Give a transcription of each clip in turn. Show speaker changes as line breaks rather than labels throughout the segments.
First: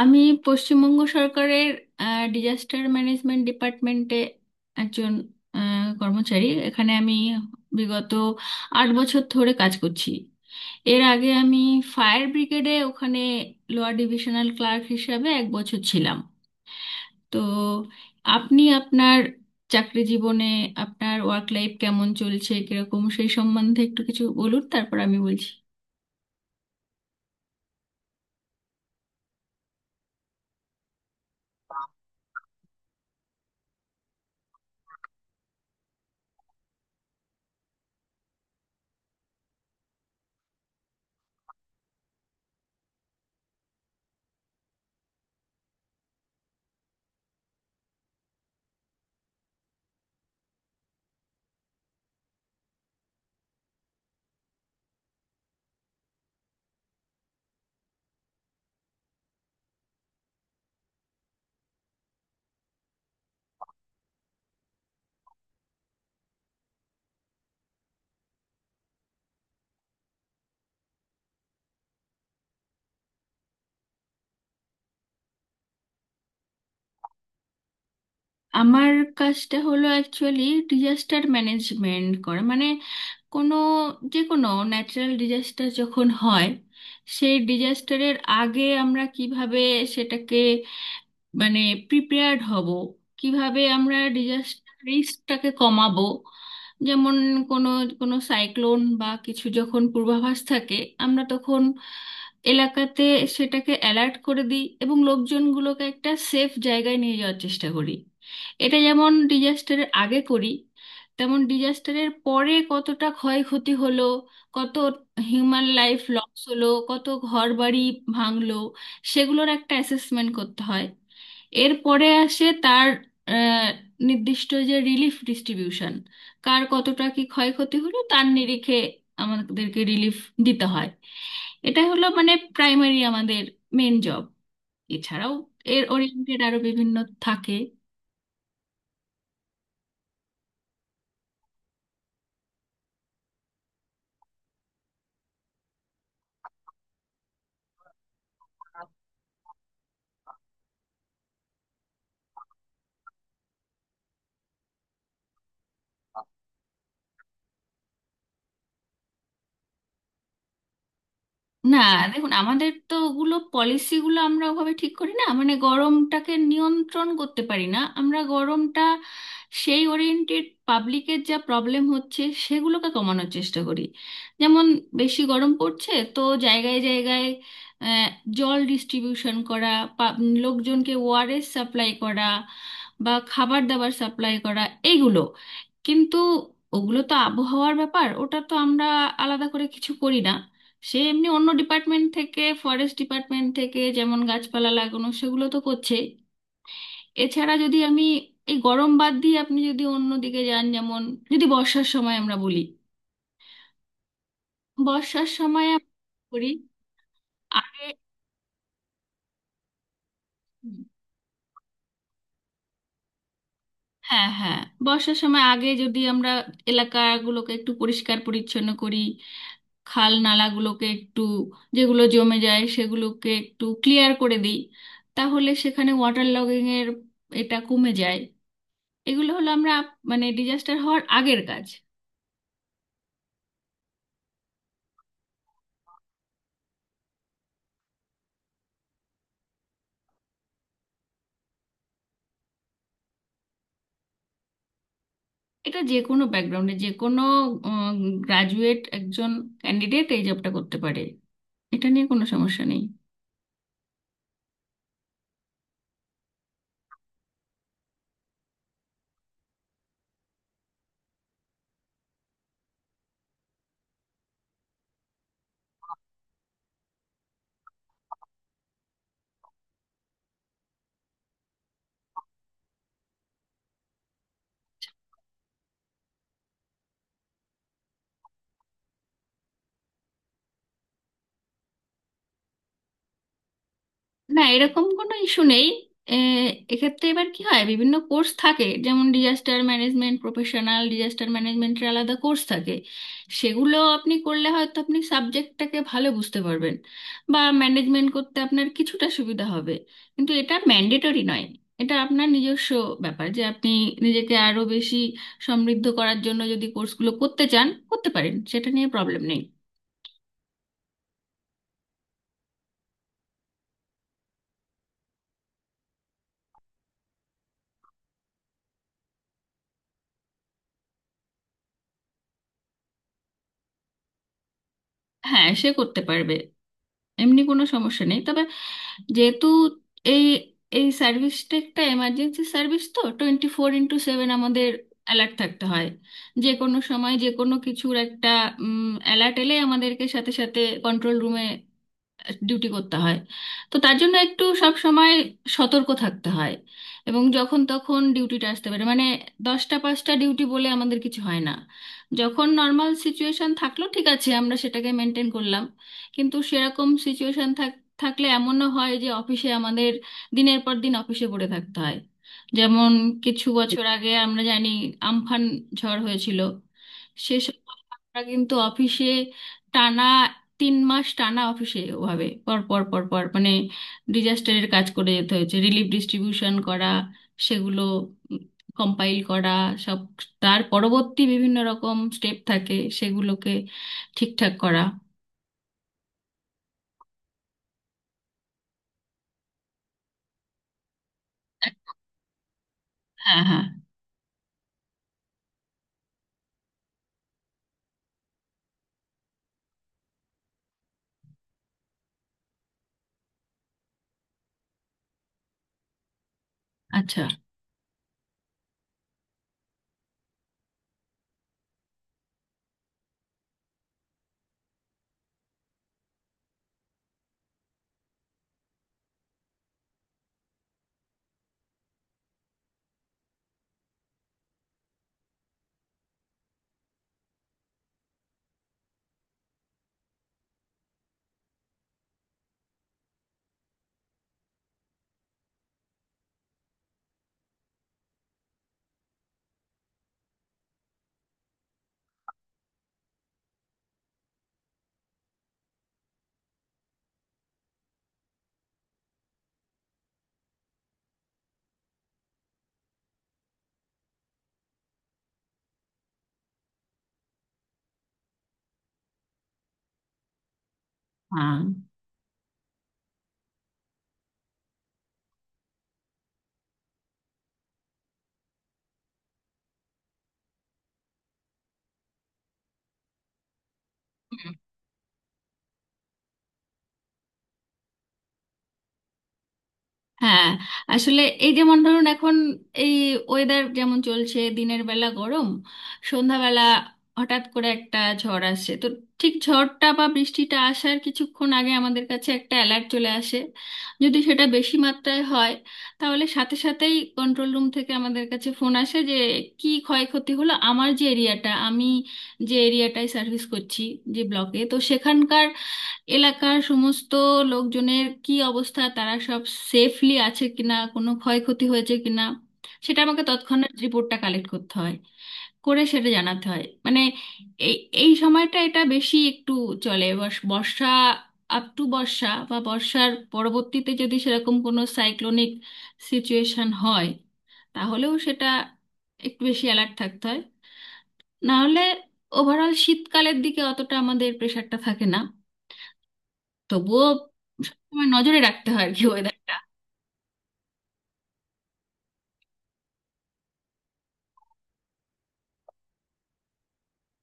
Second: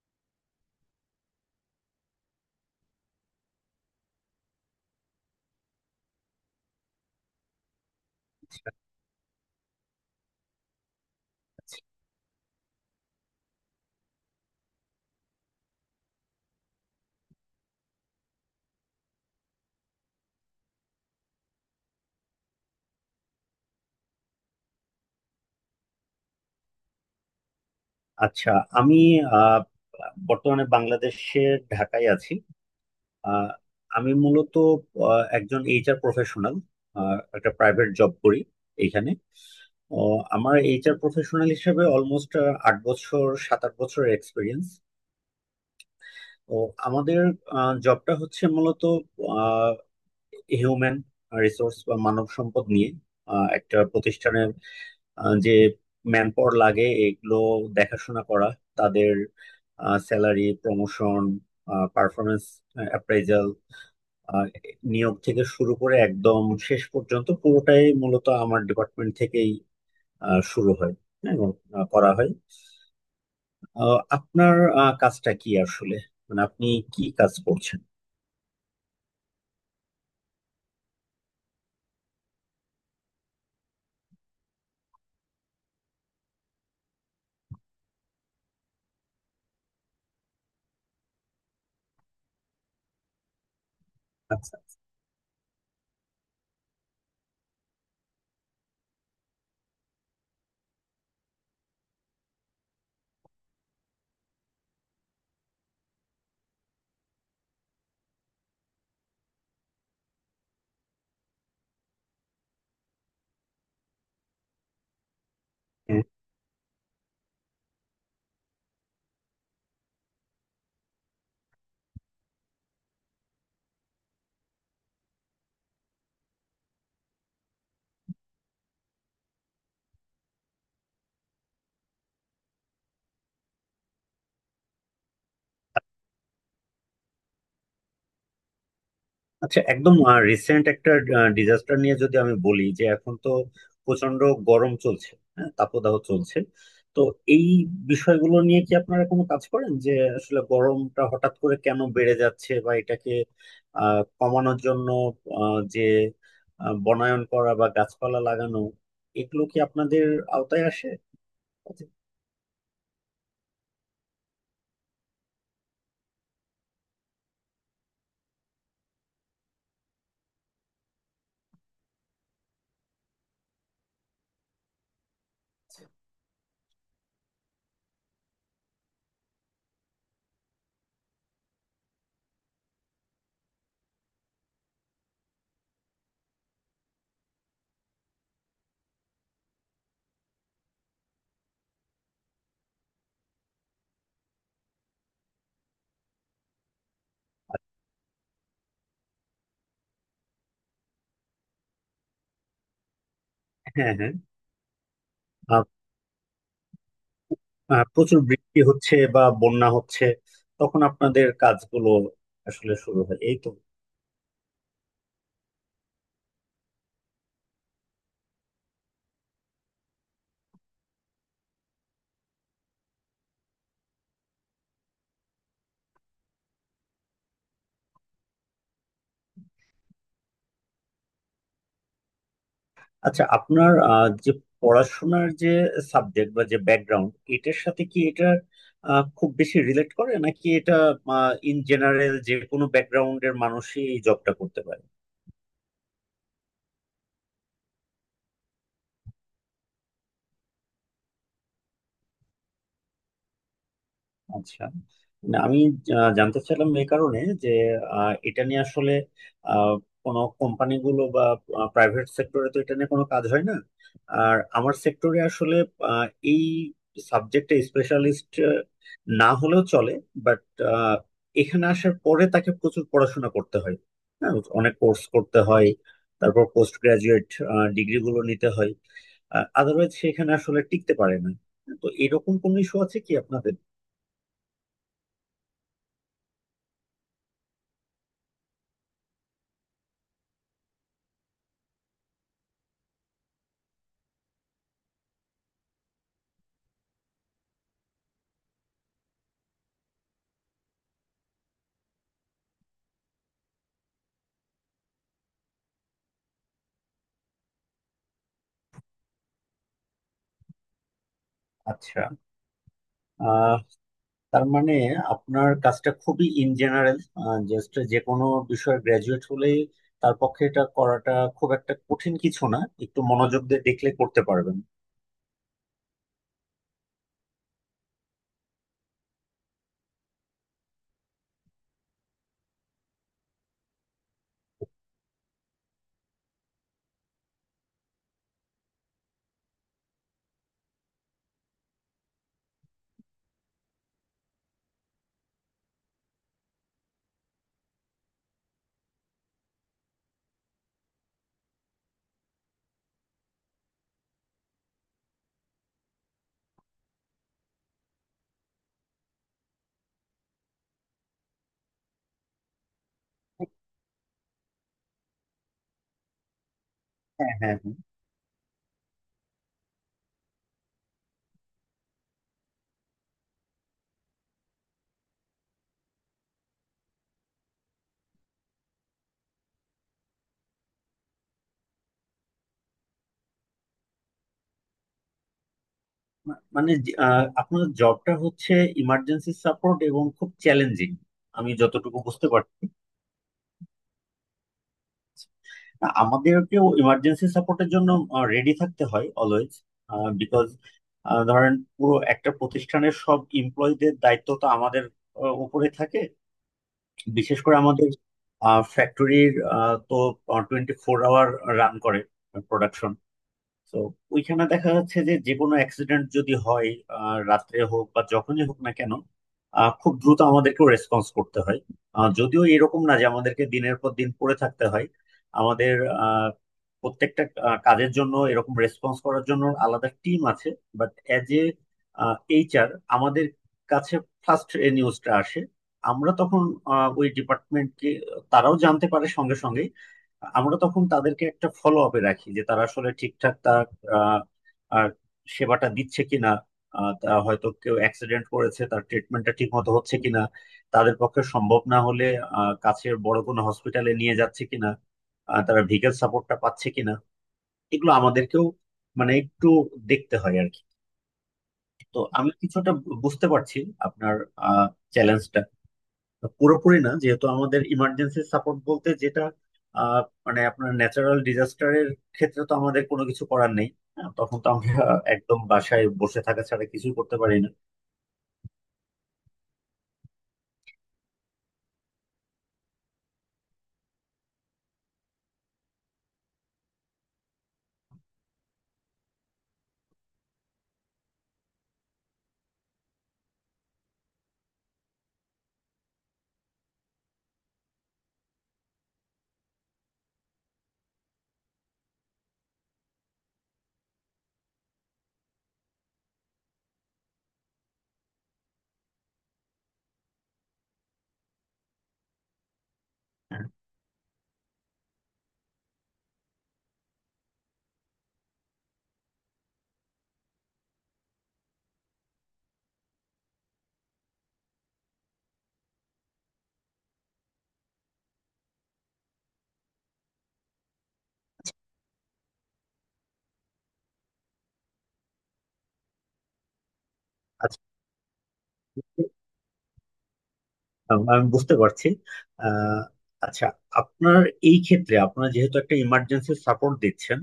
আমি পশ্চিমবঙ্গ সরকারের disaster management ডিপার্টমেন্টে একজন কর্মচারী। এখানে আমি বিগত 8 বছর ধরে কাজ করছি। এর আগে আমি ফায়ার ব্রিগেডে ওখানে লোয়ার ডিভিশনাল ক্লার্ক হিসাবে এক বছর ছিলাম। তো আপনি আপনার চাকরি জীবনে আপনার ওয়ার্ক লাইফ কেমন চলছে কিরকম সেই সম্বন্ধে একটু কিছু বলুন, তারপর আমি বলছি।
আচ্ছা। আমি আহ, বর্তমানে বাংলাদেশের ঢাকায় আছি। আহ, আমি মূলত একজন এইচআর প্রফেশনাল। একটা প্রাইভেট জব করি এখানে। আমার এইচআর প্রফেশনাল হিসেবে অলমোস্ট 8 বছর, 7-8 বছরের এক্সপিরিয়েন্স। তো আমাদের জবটা হচ্ছে মূলত হিউম্যান রিসোর্স বা মানব সম্পদ নিয়ে। একটা প্রতিষ্ঠানে যে ম্যান পাওয়ার লাগে, এগুলো দেখাশোনা করা, তাদের স্যালারি, প্রমোশন, পারফরমেন্স অ্যাপ্রাইজাল, নিয়োগ থেকে শুরু করে একদম শেষ পর্যন্ত পুরোটাই মূলত আমার ডিপার্টমেন্ট থেকেই শুরু হয়। হ্যাঁ, এবং করা হয়। আপনার কাজটা কি আসলে, মানে আপনি কি কাজ করছেন?
আমার কাজটা হলো অ্যাকচুয়ালি ডিজাস্টার ম্যানেজমেন্ট করা, মানে কোনো যে কোনো ন্যাচারাল ডিজাস্টার যখন হয়, সেই ডিজাস্টারের আগে আমরা কিভাবে সেটাকে মানে প্রিপেয়ার্ড হব, কিভাবে আমরা
আচ্ছা।
ডিজাস্টার রিস্কটাকে কমাবো। যেমন কোনো কোনো সাইক্লোন বা কিছু যখন পূর্বাভাস থাকে, আমরা তখন এলাকাতে সেটাকে অ্যালার্ট করে দিই এবং লোকজনগুলোকে একটা সেফ জায়গায় নিয়ে যাওয়ার চেষ্টা করি। এটা যেমন ডিজাস্টারের আগে করি, তেমন ডিজাস্টারের পরে কতটা ক্ষয়ক্ষতি হলো, কত হিউম্যান লাইফ লস হলো, কত ঘরবাড়ি ভাঙলো সেগুলোর একটা অ্যাসেসমেন্ট করতে হয়। এরপরে আসে তার আহ, নির্দিষ্ট যে রিলিফ ডিস্ট্রিবিউশন, কার কতটা কি ক্ষয়ক্ষতি হলো তার নিরিখে আমাদেরকে রিলিফ দিতে হয়। এটা হলো মানে প্রাইমারি আমাদের মেন জব। এছাড়াও এর ওরিয়েন্টেড আরো বিভিন্ন থাকে।
আচ্ছা, একদম রিসেন্ট একটা ডিজাস্টার নিয়ে যদি আমি বলি, যে এখন তো প্রচন্ড গরম চলছে। হ্যাঁ, তাপদাহ চলছে। তো এই বিষয়গুলো নিয়ে কি আপনারা কোনো কাজ করেন, যে আসলে গরমটা হঠাৎ করে কেন বেড়ে যাচ্ছে বা এটাকে কমানোর জন্য যে বনায়ন করা বা গাছপালা লাগানো, এগুলো কি আপনাদের আওতায় আসে?
না, দেখুন আমাদের তো ওগুলো পলিসিগুলো আমরা ওভাবে ঠিক করি না, মানে গরমটাকে নিয়ন্ত্রণ করতে পারি না আমরা। গরমটা সেই ওরিয়েন্টেড পাবলিকের যা প্রবলেম হচ্ছে সেগুলোকে কমানোর চেষ্টা করি। যেমন বেশি গরম পড়ছে তো জায়গায় জায়গায় আহ, জল ডিস্ট্রিবিউশন করা, পা- লোকজনকে ওআরএস সাপ্লাই করা বা খাবার দাবার সাপ্লাই করা, এইগুলো। কিন্তু ওগুলো তো আবহাওয়ার ব্যাপার, ওটা তো আমরা আলাদা করে কিছু করি না। সে এমনি অন্য ডিপার্টমেন্ট থেকে, ফরেস্ট ডিপার্টমেন্ট থেকে যেমন গাছপালা লাগানো সেগুলো তো করছে। এছাড়া যদি আমি এই গরম বাদ দিয়ে আপনি যদি অন্য দিকে যান, যেমন যদি বর্ষার সময় আমরা বলি,
হ্যাঁ, হ্যাঁ।
বর্ষার
আহ,
সময় আমরা কি করি আগে।
প্রচুর বৃষ্টি হচ্ছে বা বন্যা হচ্ছে,
হুম।
তখন আপনাদের কাজগুলো আসলে শুরু হয় এই তো।
হ্যাঁ, হ্যাঁ। বর্ষার সময় আগে যদি আমরা এলাকাগুলোকে একটু পরিষ্কার পরিচ্ছন্ন করি, খাল নালাগুলোকে একটু, যেগুলো জমে যায় সেগুলোকে একটু ক্লিয়ার করে দিই, তাহলে সেখানে ওয়াটার লগিং এর এটা কমে যায়। এগুলো হলো আমরা মানে ডিজাস্টার হওয়ার আগের কাজ।
আচ্ছা, আপনার যে পড়াশোনার যে সাবজেক্ট বা যে ব্যাকগ্রাউন্ড, এটার সাথে কি এটা খুব বেশি রিলেট করে, নাকি এটা ইন জেনারেল যে কোনো ব্যাকগ্রাউন্ডের মানুষই এই জবটা করতে পারে?
এটা যে কোনো ব্যাকগ্রাউন্ডে যে কোনো গ্রাজুয়েট একজন ক্যান্ডিডেট এই জবটা করতে পারে। এটা নিয়ে কোনো সমস্যা নেই।
আচ্ছা। না, আমি জানতে চাইলাম এই কারণে যে এটা নিয়ে আসলে আহ, কোনো কোম্পানিগুলো বা প্রাইভেট সেক্টরে তো এটা নিয়ে কোনো কাজ হয় না। আর আমার সেক্টরে আসলে আহ, এই সাবজেক্টে স্পেশালিস্ট না হলেও চলে, বাট এখানে আসার পরে তাকে প্রচুর পড়াশোনা করতে হয়। হ্যাঁ, অনেক কোর্স করতে হয়, তারপর পোস্ট গ্রাজুয়েট ডিগ্রিগুলো নিতে হয়, আদারওয়াইজ সেখানে আসলে টিকতে পারে না। তো এরকম কোন ইস্যু আছে কি আপনাদের?
না, এরকম কোনো ইস্যু নেই। এ, এক্ষেত্রে এবার কি হয়, বিভিন্ন কোর্স থাকে যেমন ডিজাস্টার ম্যানেজমেন্ট প্রফেশনাল, ডিজাস্টার ম্যানেজমেন্টের আলাদা কোর্স থাকে। সেগুলো আপনি করলে হয়তো আপনি সাবজেক্টটাকে ভালো বুঝতে পারবেন বা ম্যানেজমেন্ট করতে আপনার কিছুটা সুবিধা হবে, কিন্তু এটা ম্যান্ডেটরি নয়। এটা আপনার নিজস্ব ব্যাপার, যে আপনি নিজেকে আরো বেশি সমৃদ্ধ করার জন্য যদি কোর্সগুলো করতে চান করতে পারেন, সেটা নিয়ে প্রবলেম নেই।
আচ্ছা। আহ তার মানে আপনার কাজটা খুবই ইন জেনারেল। জাস্ট যে কোনো বিষয়ে গ্রাজুয়েট হলেই তার পক্ষে এটা করাটা খুব একটা কঠিন কিছু না, একটু মনোযোগ দিয়ে দেখলে করতে পারবেন।
হ্যাঁ, সে করতে পারবে, এমনি কোনো সমস্যা নেই। তবে যেহেতু এই এই সার্ভিসটা একটা এমার্জেন্সি সার্ভিস, তো 24x7 আমাদের অ্যালার্ট থাকতে হয়। যে কোনো সময় যে কোনো কিছুর একটা অ্যালার্ট এলে আমাদেরকে সাথে সাথে কন্ট্রোল রুমে ডিউটি করতে হয়। তো তার জন্য একটু সব সময় সতর্ক থাকতে হয়, এবং যখন তখন ডিউটিটা আসতে পারে। মানে দশটা পাঁচটা ডিউটি বলে আমাদের কিছু হয় না। যখন নর্মাল সিচুয়েশন থাকলো ঠিক আছে, আমরা সেটাকে মেনটেন করলাম, কিন্তু সেরকম সিচুয়েশন থাকলে এমনও হয় যে অফিসে আমাদের দিনের পর দিন অফিসে পড়ে থাকতে হয়। যেমন কিছু বছর আগে আমরা জানি আমফান ঝড় হয়েছিল।
হ্যাঁ, হ্যাঁ,
সেসব
হ্যাঁ।
আমরা কিন্তু অফিসে টানা 3 মাস টানা অফিসে ওভাবে পর পর পর পর মানে ডিজাস্টারের কাজ করে যেতে হয়েছে। রিলিফ ডিস্ট্রিবিউশন করা, সেগুলো কম্পাইল করা সব, তার পরবর্তী বিভিন্ন রকম স্টেপ থাকে, সেগুলোকে ঠিকঠাক করা।
মানে আপনার জবটা হচ্ছে ইমার্জেন্সি সাপোর্ট এবং খুব চ্যালেঞ্জিং, আমি যতটুকু বুঝতে পারছি।
হ্যাঁ, হ্যাঁ।
না, আমাদেরকেও ইমার্জেন্সি সাপোর্টের জন্য রেডি থাকতে হয় অলওয়েজ। বিকজ ধরেন পুরো একটা প্রতিষ্ঠানের সব এমপ্লয়ীদের দায়িত্ব তো আমাদের উপরে থাকে।
আচ্ছা।
বিশেষ করে আমাদের ফ্যাক্টরির, তো 24 আওয়ার রান করে প্রোডাকশন, তো ওইখানে দেখা যাচ্ছে যে যে কোনো অ্যাক্সিডেন্ট যদি হয়, রাত্রে হোক বা যখনই হোক না কেন, খুব দ্রুত আমাদেরকে রেসপন্স করতে হয়। যদিও এরকম না যে আমাদেরকে দিনের পর দিন পড়ে থাকতে হয়। আমাদের আহ, প্রত্যেকটা কাজের জন্য এরকম রেসপন্স করার জন্য আলাদা টিম আছে। বাট অ্যাজ এ এইচআর আমাদের কাছে ফার্স্ট এ নিউজটা আসে। আমরা তখন ওই ডিপার্টমেন্টকে, তারাও জানতে পারে সঙ্গে সঙ্গে। আমরা তখন তাদেরকে একটা ফলো আপে রাখি যে তারা আসলে ঠিকঠাক তার আহ, আর সেবাটা দিচ্ছে কিনা, তা হয়তো কেউ অ্যাক্সিডেন্ট করেছে তার ট্রিটমেন্টটা ঠিক মতো হচ্ছে কিনা, তাদের পক্ষে সম্ভব না হলে কাছের বড় কোনো হসপিটালে নিয়ে যাচ্ছে কিনা, তারা ভিগাল সাপোর্টটা পাচ্ছে কিনা, এগুলো আমাদেরকেও মানে একটু দেখতে হয় আর কি।
হ্যাঁ,
তো আমি কিছুটা বুঝতে পারছি আপনার চ্যালেঞ্জটা, পুরোপুরি না যেহেতু আমাদের ইমার্জেন্সি সাপোর্ট বলতে যেটা আহ, মানে, আপনার ন্যাচারাল ডিজাস্টারের ক্ষেত্রে তো আমাদের কোনো কিছু করার নেই। হ্যাঁ, তখন তো আমরা একদম বাসায় বসে থাকা ছাড়া কিছুই করতে পারি না।
হ্যাঁ। আসলে এই যেমন ধরুন এখন এই ওয়েদার যেমন চলছে, দিনের বেলা গরম, সন্ধ্যাবেলা হঠাৎ করে একটা ঝড় আসছে। তো ঠিক ঝড়টা বা বৃষ্টিটা আসার কিছুক্ষণ আগে আমাদের কাছে একটা অ্যালার্ট চলে আসে। যদি সেটা বেশি মাত্রায় হয়, তাহলে সাথে সাথেই কন্ট্রোল রুম থেকে আমাদের কাছে ফোন আসে যে কি ক্ষয়ক্ষতি হলো আমার যে এরিয়াটা আমি, যে এরিয়াটায় সার্ভিস করছি যে ব্লকে, তো সেখানকার এলাকার সমস্ত লোকজনের কি অবস্থা, তারা সব সেফলি আছে কিনা, কোনো ক্ষয়ক্ষতি হয়েছে কিনা, সেটা আমাকে
হ্যাঁ।
তৎক্ষণাৎ রিপোর্টটা কালেক্ট করতে হয় করে সেটা জানাতে হয়। মানে এই এই সময়টা এটা বেশি একটু চলে বর্ষা। আপ টু বর্ষা বা বর্ষার পরবর্তীতে যদি সেরকম কোনো সাইক্লোনিক সিচুয়েশন হয়, তাহলেও সেটা একটু বেশি অ্যালার্ট থাকতে হয়। নাহলে ওভারঅল শীতকালের দিকে অতটা আমাদের প্রেশারটা থাকে না, তবুও
আচ্ছা।
সবসময় নজরে রাখতে হয় আর কি ওয়েদারটা।
আমি বুঝতে পারছি। আহ, আচ্ছা, আপনার এই ক্ষেত্রে, আপনারা যেহেতু একটা ইমার্জেন্সি সাপোর্ট দিচ্ছেন,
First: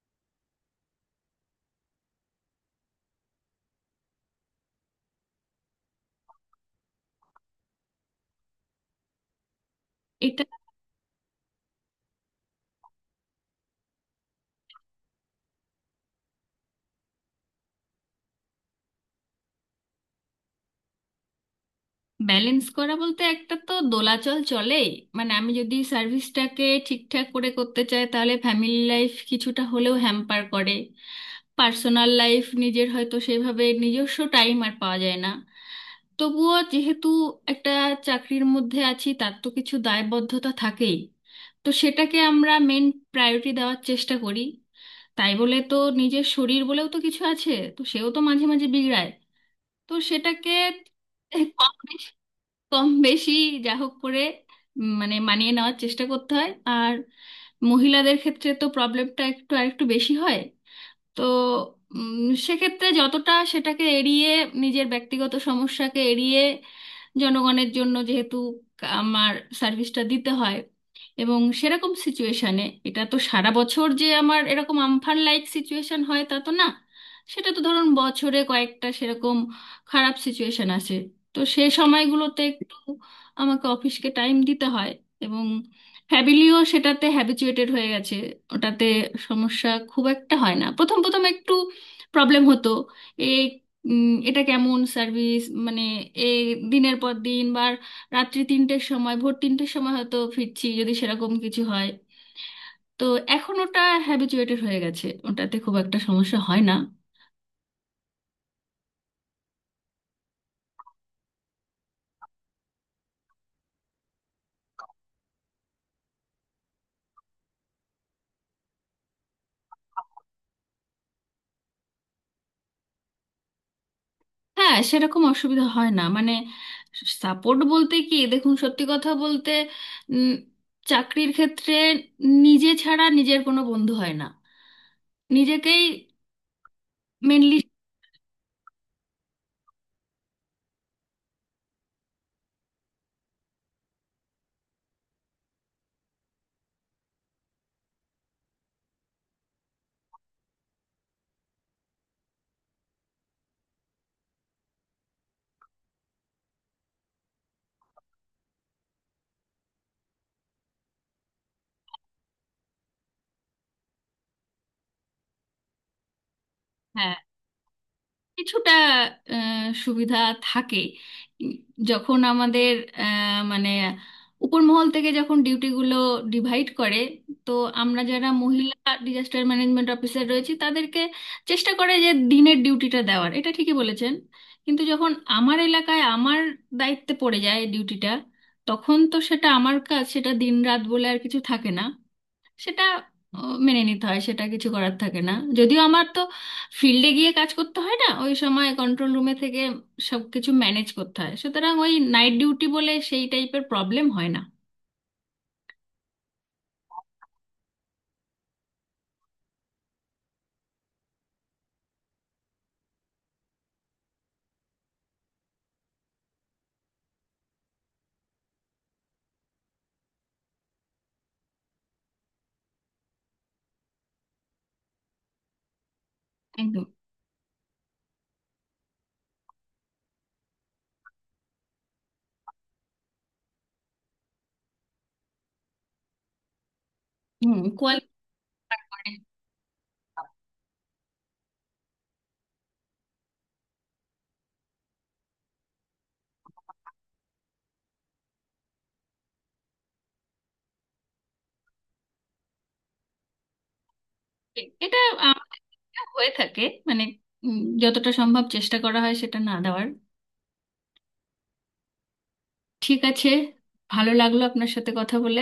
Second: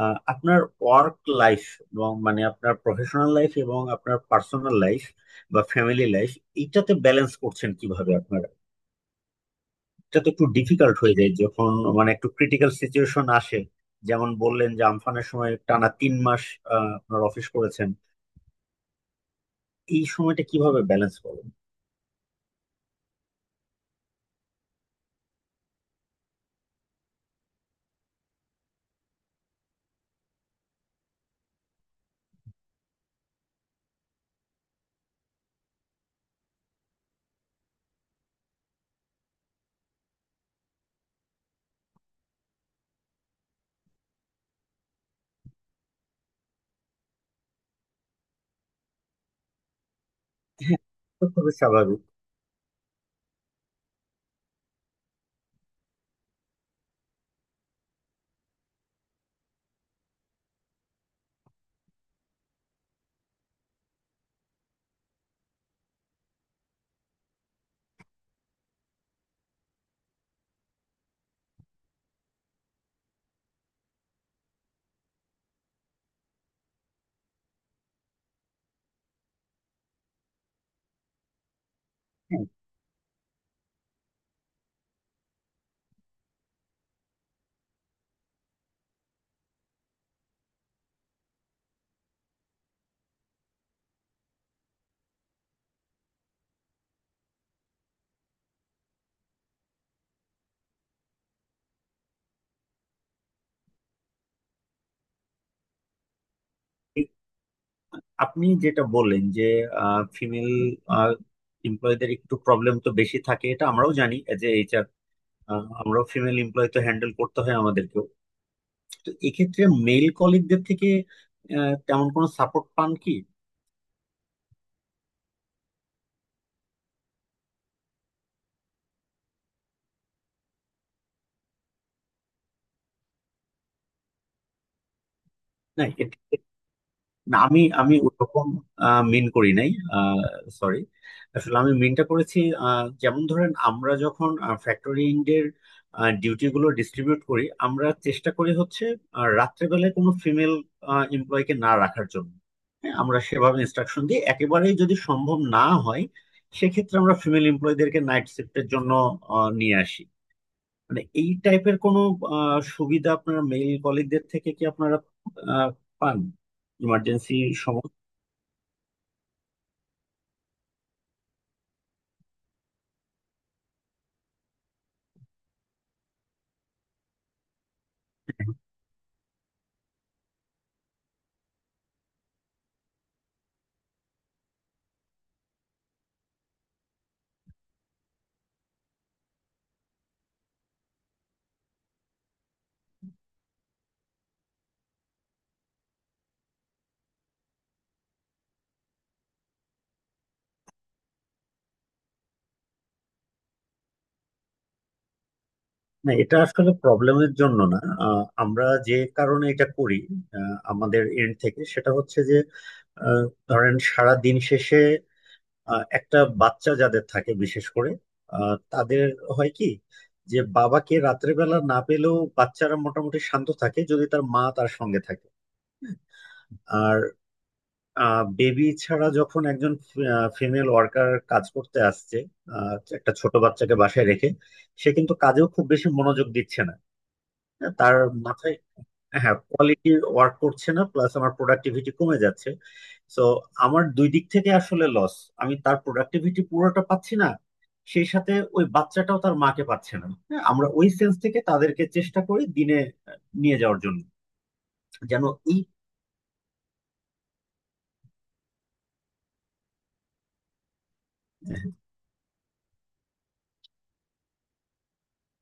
আপনার ওয়ার্ক লাইফ এবং মানে আপনার প্রফেশনাল লাইফ এবং আপনার পার্সোনাল লাইফ বা ফ্যামিলি লাইফ, এইটাতে ব্যালেন্স করছেন কিভাবে আপনারা? এটা তো
এটা
একটু ডিফিকাল্ট হয়ে যায় যখন মানে একটু ক্রিটিক্যাল সিচুয়েশন আসে। যেমন বললেন যে আমফানের সময় টানা 3 মাস আপনার অফিস করেছেন। এই সময়টা কিভাবে ব্যালেন্স করেন?
ব্যালেন্স করা বলতে একটা তো দোলাচল চলেই। মানে আমি যদি সার্ভিসটাকে ঠিকঠাক করে করতে চাই তাহলে ফ্যামিলি লাইফ কিছুটা হলেও হ্যাম্পার করে। পার্সোনাল লাইফ নিজের হয়তো সেভাবে নিজস্ব টাইম আর পাওয়া যায় না। তবুও যেহেতু একটা চাকরির মধ্যে আছি, তার তো কিছু দায়বদ্ধতা থাকেই, তো সেটাকে আমরা মেন প্রায়োরিটি দেওয়ার চেষ্টা করি। তাই বলে তো নিজের শরীর বলেও তো কিছু আছে, তো সেও তো মাঝে মাঝে বিগড়ায়, তো সেটাকে
হ্যাঁ। তো খুবই
কম
স্বাভাবিক।
বেশি কম বেশি যা হোক করে মানে মানিয়ে নেওয়ার চেষ্টা করতে হয়। আর মহিলাদের ক্ষেত্রে তো প্রবলেমটা একটু আরেকটু বেশি হয়। তো উম, সেক্ষেত্রে যতটা সেটাকে এড়িয়ে, নিজের ব্যক্তিগত সমস্যাকে এড়িয়ে জনগণের জন্য যেহেতু আমার সার্ভিসটা দিতে হয়। এবং সেরকম সিচুয়েশনে এটা তো সারা বছর যে আমার এরকম আমফান লাইক সিচুয়েশন হয় তা তো না, সেটা তো ধরুন বছরে কয়েকটা সেরকম খারাপ সিচুয়েশন আসে, তো সেই সময়গুলোতে
হ্যাঁ,
একটু আমাকে অফিসকে টাইম দিতে হয়। এবং হ্যাবিলিও সেটাতে হ্যাবিচুয়েটেড হয়ে গেছে ওটাতে, সমস্যা খুব একটা হয় না। প্রথম প্রথম একটু প্রবলেম হতো এই এটা কেমন সার্ভিস মানে এই দিনের পর দিন বা রাত্রি তিনটের সময় ভোর তিনটের সময় হয়তো ফিরছি যদি সেরকম কিছু হয়। তো এখন ওটা হ্যাবিচুয়েটেড হয়ে গেছে, ওটাতে খুব একটা সমস্যা হয় না।
এই আপনি যেটা বললেন যে ফিমেল এমপ্লয়ীদের একটু প্রবলেম তো বেশি থাকে, এটা আমরাও জানি এজ এ এইচআর। আমরাও ফিমেল এমপ্লয়ী তো হ্যান্ডেল করতে হয় আমাদেরকেও। তো এক্ষেত্রে মেল কলিগদের থেকে তেমন কোনো সাপোর্ট পান কি?
হ্যাঁ, সেরকম অসুবিধা হয় না। মানে সাপোর্ট বলতে কি, দেখুন সত্যি কথা বলতে উম, চাকরির ক্ষেত্রে নিজে ছাড়া নিজের কোনো বন্ধু হয় না, নিজেকেই
না, না,
মেনলি
আমি আমি ওরকম মিন করি নাই। সরি, আসলে আমি মিনটা করেছি, যেমন ধরেন আমরা যখন ফ্যাক্টরিং এর ডিউটি গুলো ডিস্ট্রিবিউট করি, আমরা চেষ্টা করি হচ্ছে রাত্রেবেলায় কোনো ফিমেল এমপ্লয়কে না রাখার জন্য। হ্যাঁ, আমরা সেভাবে ইনস্ট্রাকশন দিই। একেবারেই যদি সম্ভব না হয়, সেক্ষেত্রে আমরা ফিমেল এমপ্লয়ীদেরকে নাইট শিফটের জন্য নিয়ে আসি। মানে এই টাইপের কোনো সুবিধা আপনার মেল কলিগদের থেকে কি আপনারা আহ, পান ইমার্জেন্সি সময়?
কিছুটা সুবিধা থাকে। উম, যখন আমাদের মানে উপর মহল থেকে যখন ডিউটিগুলো ডিভাইড করে, তো আমরা যারা মহিলা ডিজাস্টার ম্যানেজমেন্ট অফিসার রয়েছি তাদেরকে চেষ্টা করে যে দিনের ডিউটিটা দেওয়ার, এটা ঠিকই বলেছেন। কিন্তু যখন আমার এলাকায় আমার দায়িত্বে পড়ে যায় ডিউটিটা, তখন তো সেটা আমার কাজ, সেটা দিন রাত বলে আর কিছু থাকে না। সেটা মেনে নিতে হয়, সেটা কিছু করার থাকে না। যদিও আমার তো ফিল্ডে গিয়ে কাজ করতে হয় না ওই সময়, কন্ট্রোল রুমে থেকে সব কিছু ম্যানেজ করতে হয়, সুতরাং ওই নাইট ডিউটি বলে সেই টাইপের প্রবলেম হয় না।
না, এটা আসলে প্রবলেমের জন্য না। আমরা যে কারণে এটা করি আমাদের এন্ড থেকে, সেটা হচ্ছে যে আহ, ধরেন সারা দিন শেষে একটা বাচ্চা যাদের থাকে, বিশেষ করে তাদের হয় কি, যে বাবাকে রাত্রেবেলা না পেলেও বাচ্চারা মোটামুটি শান্ত থাকে যদি তার মা তার সঙ্গে থাকে।
একদম।
আর বেবি ছাড়া যখন একজন ফিমেল ওয়ার্কার কাজ করতে আসছে আহ, একটা ছোট বাচ্চাকে বাসায় রেখে, সে কিন্তু কাজেও খুব বেশি মনোযোগ দিচ্ছে না।
হুম,
হ্যাঁ, তার
কোয়ালিফাইড।
মাথায়, হ্যাঁ, কোয়ালিটির ওয়ার্ক করছে না, প্লাস আমার প্রোডাক্টিভিটি কমে যাচ্ছে। সো আমার দুই দিক থেকে আসলে লস। আমি তার প্রোডাক্টিভিটি পুরোটা পাচ্ছি না, সেই সাথে ওই বাচ্চাটাও তার মাকে পাচ্ছে না। হ্যাঁ, আমরা ওই সেন্স থেকে তাদেরকে চেষ্টা করি দিনে নিয়ে যাওয়ার জন্য,
এটা
যেন এই
আমাদের ক্ষেত্রে হয়ে থাকে। মানে যতটা সম্ভব চেষ্টা করা হয় সেটা না দেওয়ার। ঠিক আছে, ভালো লাগলো আপনার সাথে কথা বলে।